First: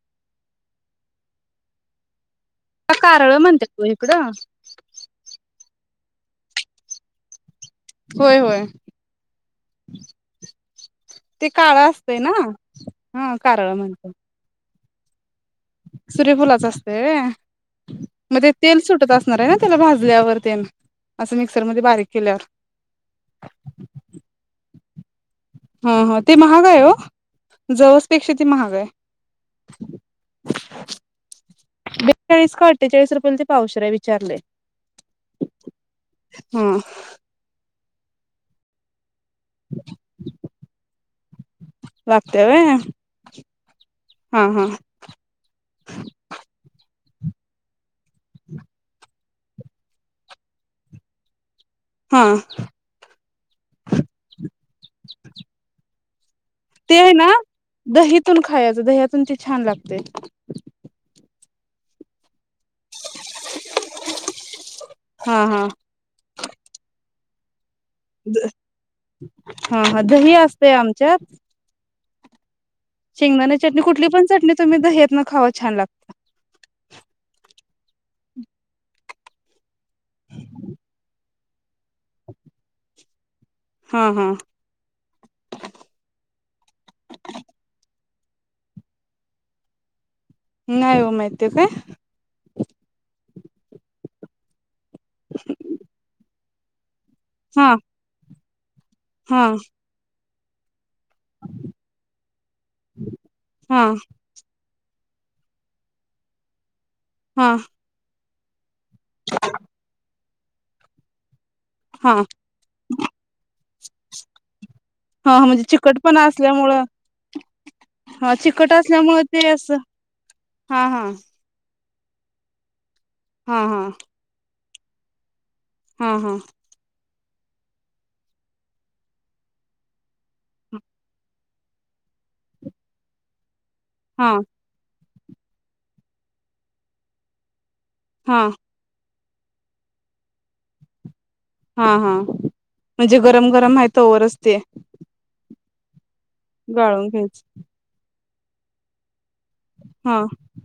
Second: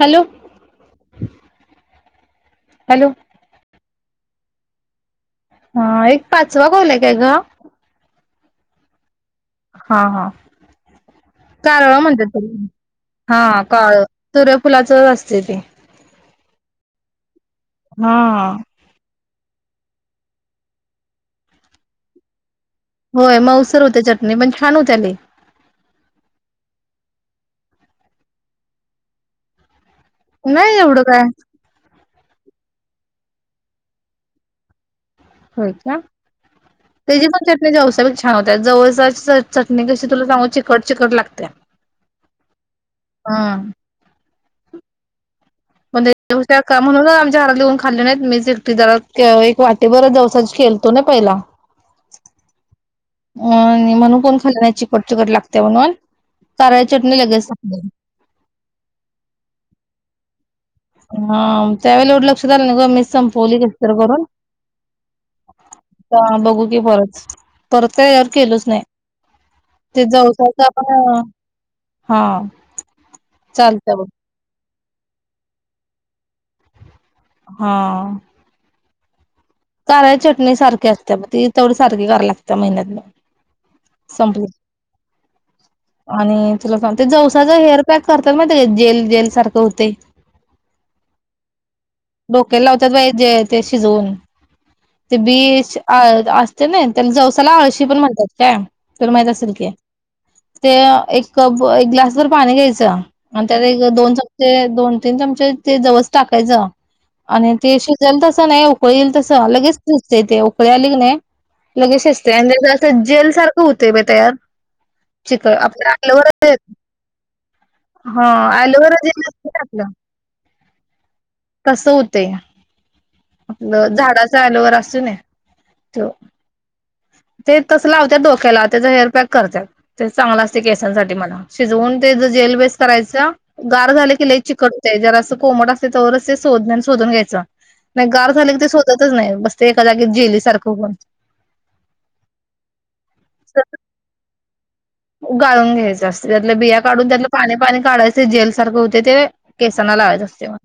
Hello का hello कारळ म्हणतात ओ इकडं हा एक पाचवा कॉल काय ग होय होय हा हा ते काळं कारळ असतंय ना म्हणतात हा कारळ काळ म्हणतात. सुर्यफुलच च असतय ते सूर्यफुलाच असतय होय हा मग ते तेल सुटत अस ले त्याला भाजल्यावर तेन असं मिक्सर मद्ये बारीक केल्यावर होय मऊसर होतया चटणी पण छान होत्या लय हा हा ते महाग आहे हो जवसपेक्षा ते महाग आहे नाही एवढं काय चाळीस का अठ्ठेचाळीस रुपयाल ते पावशर आहे विचारले होय काय तेजी पण चटणी जवसाची छान होत्या जवसाची च चटणी कशी तुला सांगू चिकट चिकट लागत्या होय हा हा हा पण त्याच्यापेक्षा का म्हणून आमच्या घरातली कोण खाल्ली नाही मीच एकटी जरा ना एक वाटी भर जवसाची केलतो ना पहिला हा अ म्हणून कोण खाल नाही चिकट चिकट लागते म्हणून कारळ्याची ते चटणी ना लगेच संपली दहीतून खायचं धयातून ते छान लागते हा त्यावेळी एवढे लक्ष झालं न ग मी संपवली कस तर करून हा हा बघू की परत परत यार केलच नाही हा हा ते दही जावसाच असतंय आपण आमच्यात हा शेंगदाणे चटणी चालतंय बघ कुठली पण चटणी तुम्ही धायतन खावा छान लागत हा कारळ य चटणी सारखी असते मग ती तेवढ सारखी करावी लागत महिन्यात हा हा संपल आणि तुला सांग ते जवसाचा हेअर पॅक करतात मग ते जेल जेल सारखं होते नाही ओ माहित ते काय डोक्याला लावतात बाई ते जे शिजवून ते बीच असते ना त्याला जवसाला हा आळशी पण म्हणतात काय तुला माहित हा असेल की ते एक कप एक ग्लास भर पाणी घ्यायचं. आणि त्यात हा एक दोन चमचे दोन चमचे ते जवस टाकायच हा आणि ते शिजल तस नाही उकळी लगेच शीजते ते उकळे आले की नाही. लगेच हा शिजते आणि त्याच असं जेल सारखं होतय बा तयार. हा चिकन म्हणजे आपलं चिकटपण ॲलोवेरा जेल असल्यामुळं हा चिकट ॲलोवेरा जेल असल्यामुळे ते असतं ना असं आपलं हा हा. ते हा आपल हा झाडाचा आलोवेरा असतोय ना. तो हा हा. ते तस लावत्यात डोक्याला त्याचा हेअरपॅक करत्यात ते चांगल असते केसांसाठी मला शिजवून तेच जेलवेेस करायच. गार झाले की हा लई चिकट होत आहे जर असं कोमट असते तवाचे सोधन्याने सोधून घ्यायच. नाही गार हा झाले की ते शोधतच नाही बस ते एका जागेत जेली सारख होऊन. हा हा म्हणजे गरम गरम आहे तवरच ते गाळून घ्यायच असते त्यातल्या बिया गाळून काढून त्यातल घ्यायच पाणी पाणी काढायच जेल सारख होते ते. केसांना लावायच हा असतेय मग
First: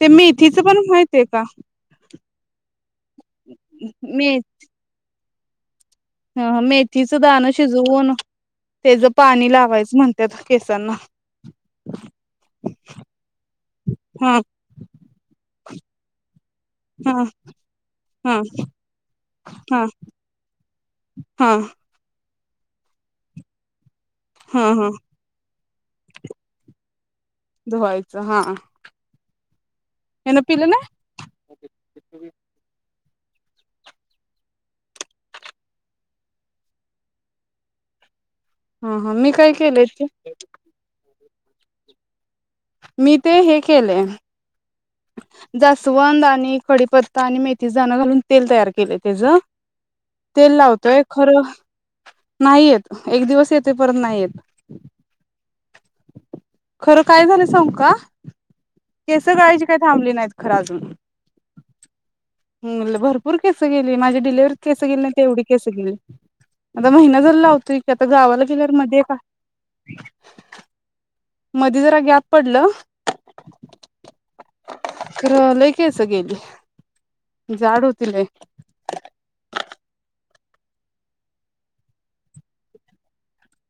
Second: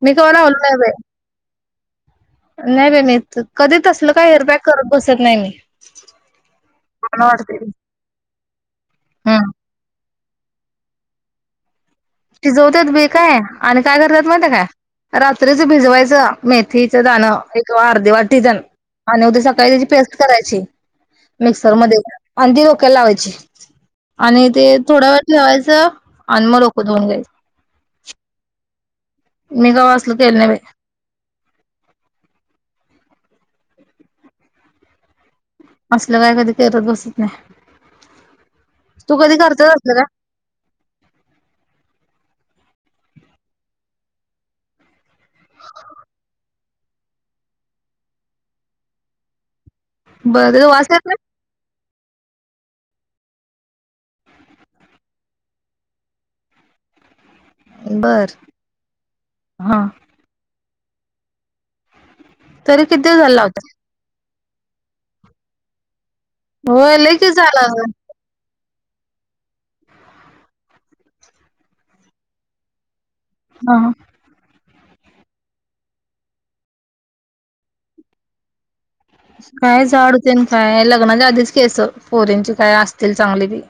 ते मी कवा लावल मेथीचं नाही पण माहितीय का बाई नाही बाई मी कधीच तसल काही हेअरपॅक करत बसत नाही मी. ह ह मेथीचं मला दाण वाटतंय शिजवून तेच हम्म. पाणी लावायच म्हण त्यात केसांना. शिजवत्यात बी काय आणि काय करतात हा माय ते का रात्रीच भिजवायच मेथीच हा दण एक अर्धी हा वाटी तेन आणि उद्या सकाळी हा त्याची पेस्ट करायची. हा मिक्सर मध्ये. अंन ती डोक्याला लावायची आणि हा ते हा थोडा वेळ ठेवायचं अन मग डोकं धूऊन जाईल. धुवायच हा. मी गवासल तेल हेन नाही पिलं भेटत. ना असल काय कधी करत बसत नाय. हा हा तू मी कधी काय करते केलंय असल काय? ते मी ते हे केले. जास्वंद आणि कडीपत्ता आणि मेथीच दान घालून तेल तयार केले त्याच. काय बरं तेल त्याचा वास लावतोय येत खर नाही येत एक दिवस येते परत नाही येत. खर. काय झाल सांगू का नाही बर केस गाळायची काही हा थांबली नाहीत खर अजून. तरी किती दिवस झालं भरपूर केस लावताय गेली माझी डिलेवरीत केस गेली नाही तेवढी केस गेलीत. आता होय लय महिना की झाला लावतोय झालं की आता गावाला आपलं घर मधीये का मधी जरा गॅप पडल. ह ह. तर लई केस गेले जाड होते लई. काय जाड होते ना काय लग्नाच्या आधीच केस पोरींची काय असतील चांगली ती.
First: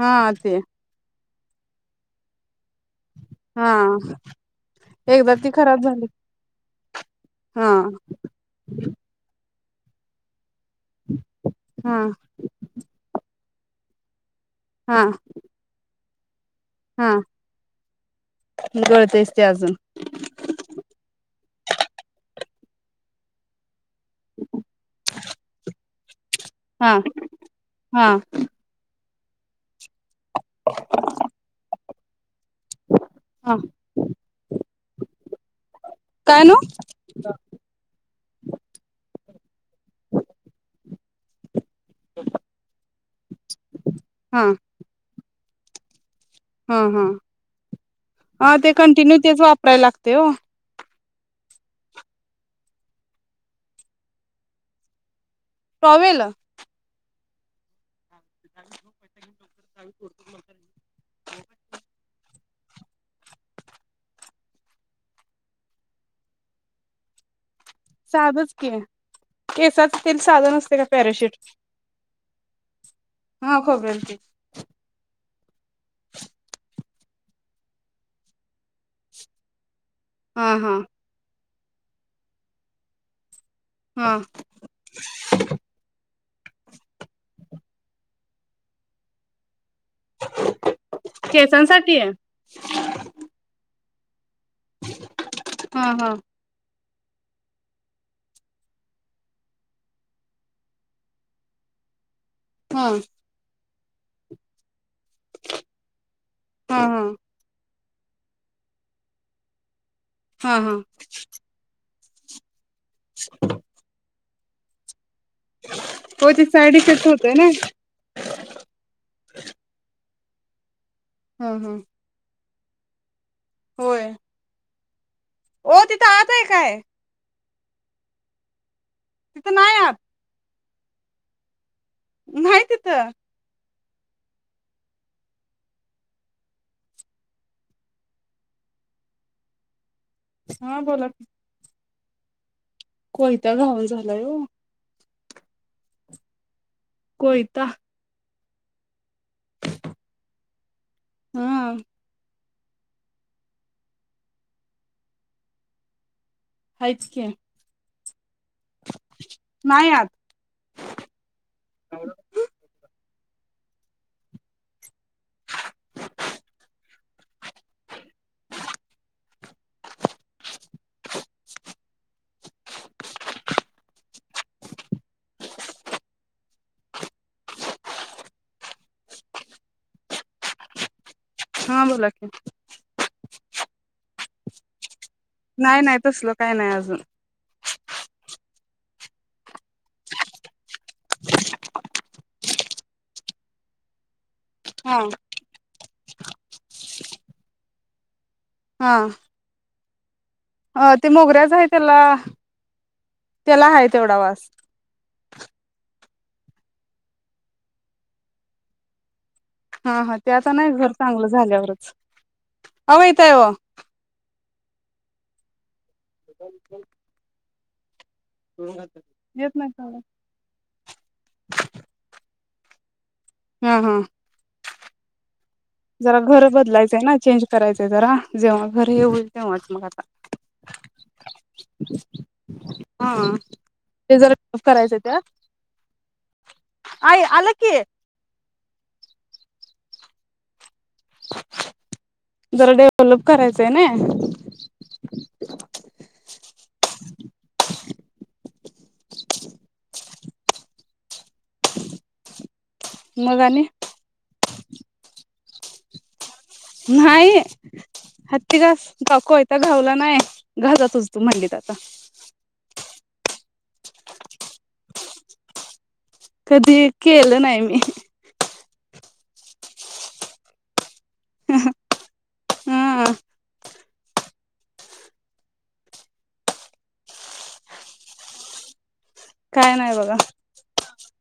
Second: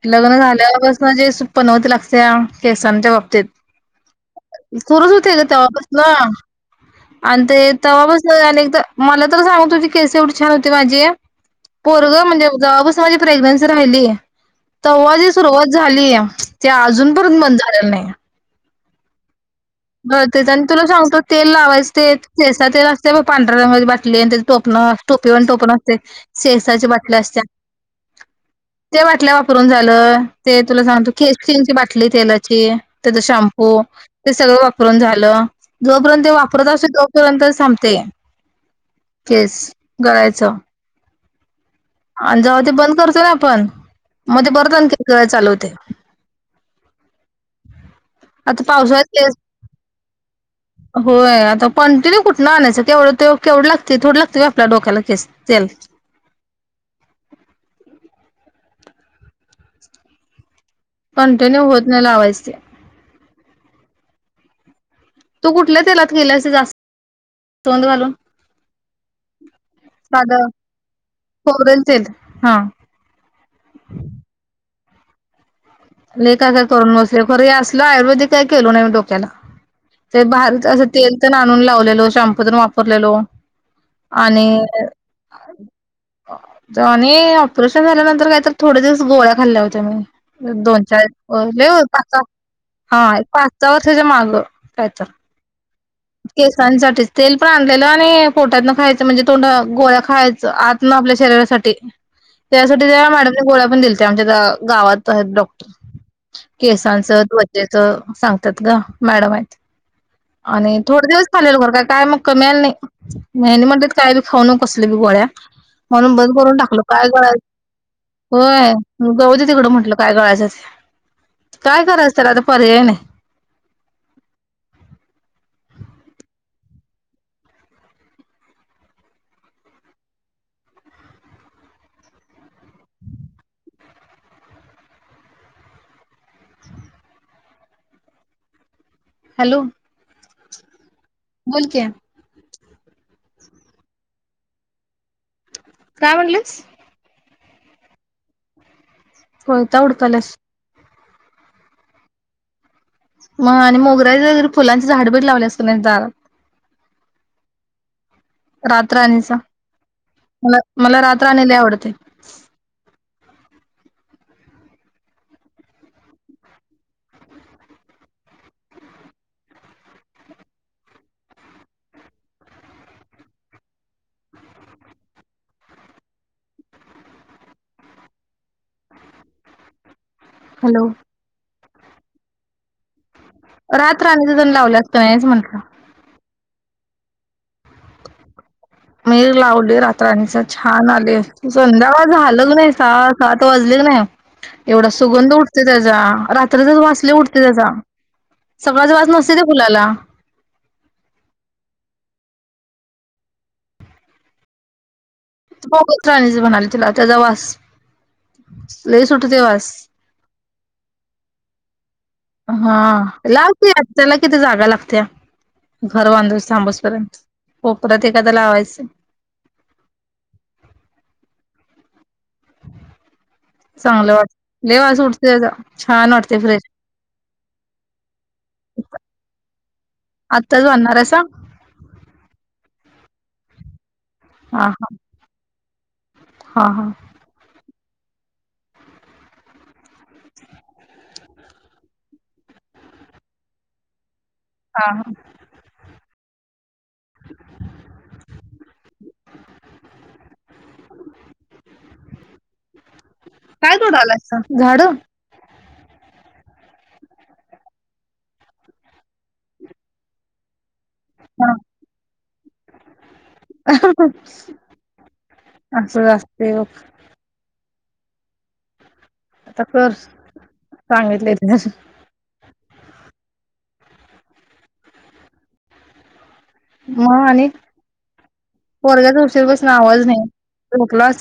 हा लग्न ते झाल्याव बस जे पनवती लागतेया. केसाणाच्या बाबतीत हा सुरुस एकदा होते ग ती तेव्हा खराब झाली पासून. आणि ते हा तेव्हा पासन आणि एकदा मला तर सांगत होती तुझी केस एवढी छान होती. माझी हा पोरग म्हणजे जवा पासन माझी प्रेग्नन्सी राहिली. हा तव्हा जी सुरुवात झालीय ते अजूनपर्यंत बंद झालेल नाही. गळतेच ते अजून. हो तेच आणि तुला सांगतो तेल लावायच सेसा तेल असते पांढऱ्या रंगाची बा ते टोपन टोपी वाल टोपन असते सेसाचे हा बाटल्या असते. हा ते बाटल्या वापरून झाल ते तुला सांगत केश किंग बाटली तेलाची त्याच हा शॅम्पू ते सगळं वापरून झाल. जोपर्यंत ते काय नव्ह वापरत असते तोपर्यंत थांबते केस गळायच आणि जाव ते बंद करतो ना आपण हा मग ते परत आणखी करायला चालवते हम् हम् हा आता ते पावसाळ्यात कंटिन्यू केस तेच वापरायला लागते हो होय आता कंटिन्यू कुठून आणायच केवढ तेव लागते थोड लागते आपल्या डोक्याला केस तेल प्रावेल [unintelligible] कंटिन्यू होत नाहीलावायचे तू कुठल्या तेलात गेला असं जास्त तोंड घालून साधच के केसाच तेल साध साधं नसते का पॅराशूट खोबरेल तेल हा हा खोबरेल तेल काय काय करून बसले खर असल आयुर्वेदिक काय केल नाही मी डोक्याला ते हा बाहेर हा असं तेल तर आणून लावलेलो शॅम्पू तरण वापरलेलो हा आणि ज शन झाल्यानंतर काय तर थोडे दिवस गोळ्या खाल्ल्या होत्या मी दोन चारले केसांसाठी पा आहे हा एक पाचचावा हच्या मागं कायच हा हा इतके सनसाठीच तेल पण आणलेलं आणि पोटातन खायचं म्हणजे तोंड गोळ्या खायचं आत ना आपल्या शरीरासाठी त्यासाठी हा त्या मॅडमने गोळ्या पण दिल्यात आमच्या त्या गावात डॉक्टर हा केसांच हा त्वचेच सांगतात ग मॅडम आहेत हा हा खलेलं घरं काय मग कमीयला नाही म्हणतत काय बी खाऊ न कसल्या बी गोळ्या म्हणून हो बंद ते करून साईड टाकलं इफेक्ट काय होतय ना करायचं होय गवती तिकडं म्हटलं काय कळायचं हा ते हा काय करायचं तर आता पर्याय नाही होय हो तिथं आताय काय तिथं नाही या माहती तर हॅलो हा बोला बोलक कोयता घाऊल झालाय हो काय म्हणलंस कोता होयता उडतलस हम म आणि मोगरा्याचे फुलांचे झाड ब लावले असत नाही दारात हच क्याय रात्रण्याचा नाही आत मला मला रात्रनेला आवडते हॅलो हा बोला की रात राण्याचा जण लावला नाही नाही तसलो काही नाही अजून मी लावली रात्रनीच छान आले संध्याकाळ झाल क नाही सहा सात वाजले क नाही एवढा हा सुगंध उठते त्याचा रात्रचच वाचले उठते त्याचा सकाळज हा वाच नसते ते फुलाला अ ते मोगऱ्याच आहे त्याला त्याला ह तेवढा वास बघच राणीचे म्हणाली तिला त्याचा वास ल सुट हा हा ते आता नाही घर चांगलं झाल्यावरच हा अव येत आहे हो लावते या त्याला किती जागा लागत्या घर बांधू सांबसपर्यंत हो परत येत नाही का हा हा चांगलं वाट लेवास उठते छान जरा वाटते घर फ्रेश बदलायचंय ना चेंज करायचं जरा जेव्हा घर ये होईल तेव्हाच मग आ आताच वणार आहे स हा ते जरा हा करायचं त्या हा हा आई आलं की जरा डेव्हलप करायचंय ना हा हा मग आणि काय तोड आला असत झाड नाही हत्ती घास कोयता घावला नाही घास सुच तू म्हणलीित आता असं वास्ते कधी केलं नाही मी आता कर सांगितले हम्म मग आणि वरग्याच उशीर बसून आवाज नाही झोकला अस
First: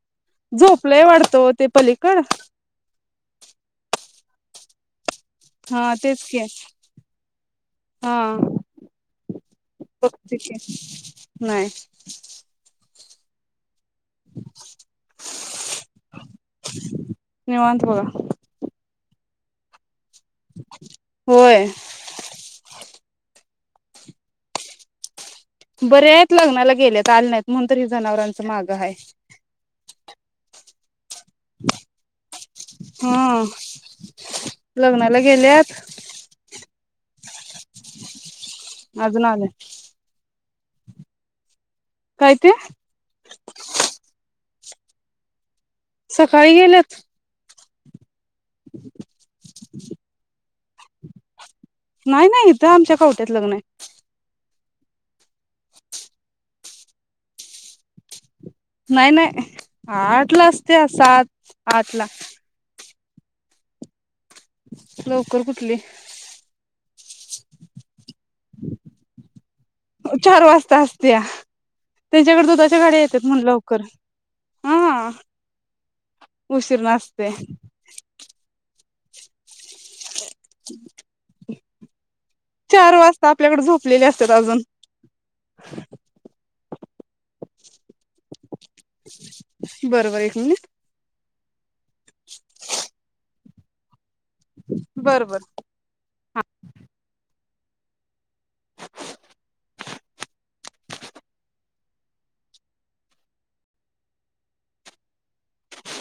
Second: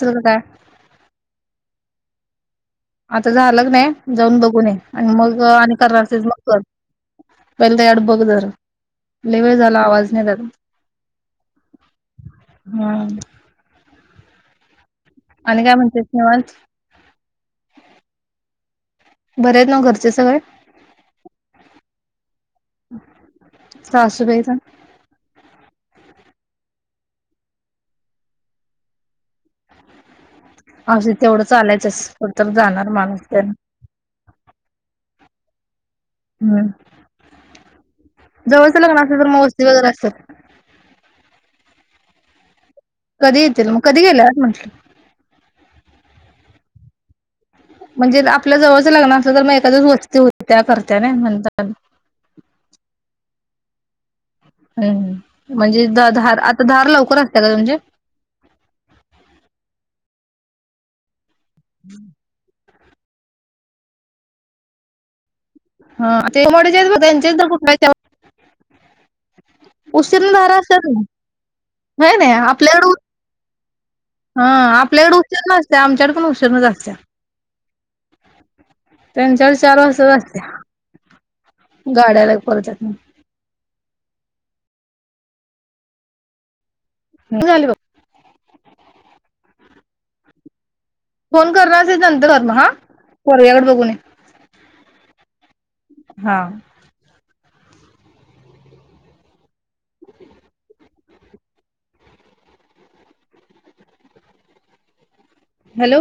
झोपलाय वाढतो ते पलीकड आता झालं नाही जाऊन बघून ये आणि मग आणि हा तेच करणारथच मग की कर पहिले तर अड बघ हा जर ल वेळ झाला आवाज नाही बघते द की नाही हा आणि काय म्हणते निवास निवांत बघा बरेच ना घरच होय सासपई स बरे आहेत लग्नाला गेले आल नाहीत म्हणून तर हे जनावरांच माग आहे असे तेवढं चालायचं तर तर जाणार माणूस हा तर लग्नाला गेल्यात हम् जवळच लग्न असत अजून तर मग आले वस्ती वगैरे असतात काय ते कधी येतील मग कधी गेले म्हटलं सकाळी गेल्यात म्हणजे आपल्या जवळचं लग्न असलं तर मग एखका दिवस वस्ती हो त्या करत्या ना म्हणता नाही नाही इथं आमच्या कवट्यात लग्न आहे हम्म म्हणजे द धार आता धार लवकर असते का म्हणजे नाही नाही आठ ला असते सात आठ ला लवकर कुठली त्यां कुठ चार धारा वाजता असतात ना असत्या हाय त्यांच्याकडे दुधाच्या गाड्या येतात म्हण लवकर हं हा आपल्याकडे उशरण असत आमच्याकड पण उशीरणच उशीर असत्या नसते त्यांच्यावर चार वाज असते गाड्याला परतात लेले असतात अजून क झाले ग बरोबर एक म्हण फोन करणार असे नंत कर म हा कोरयाकड बघून बरोबर हा हॅलो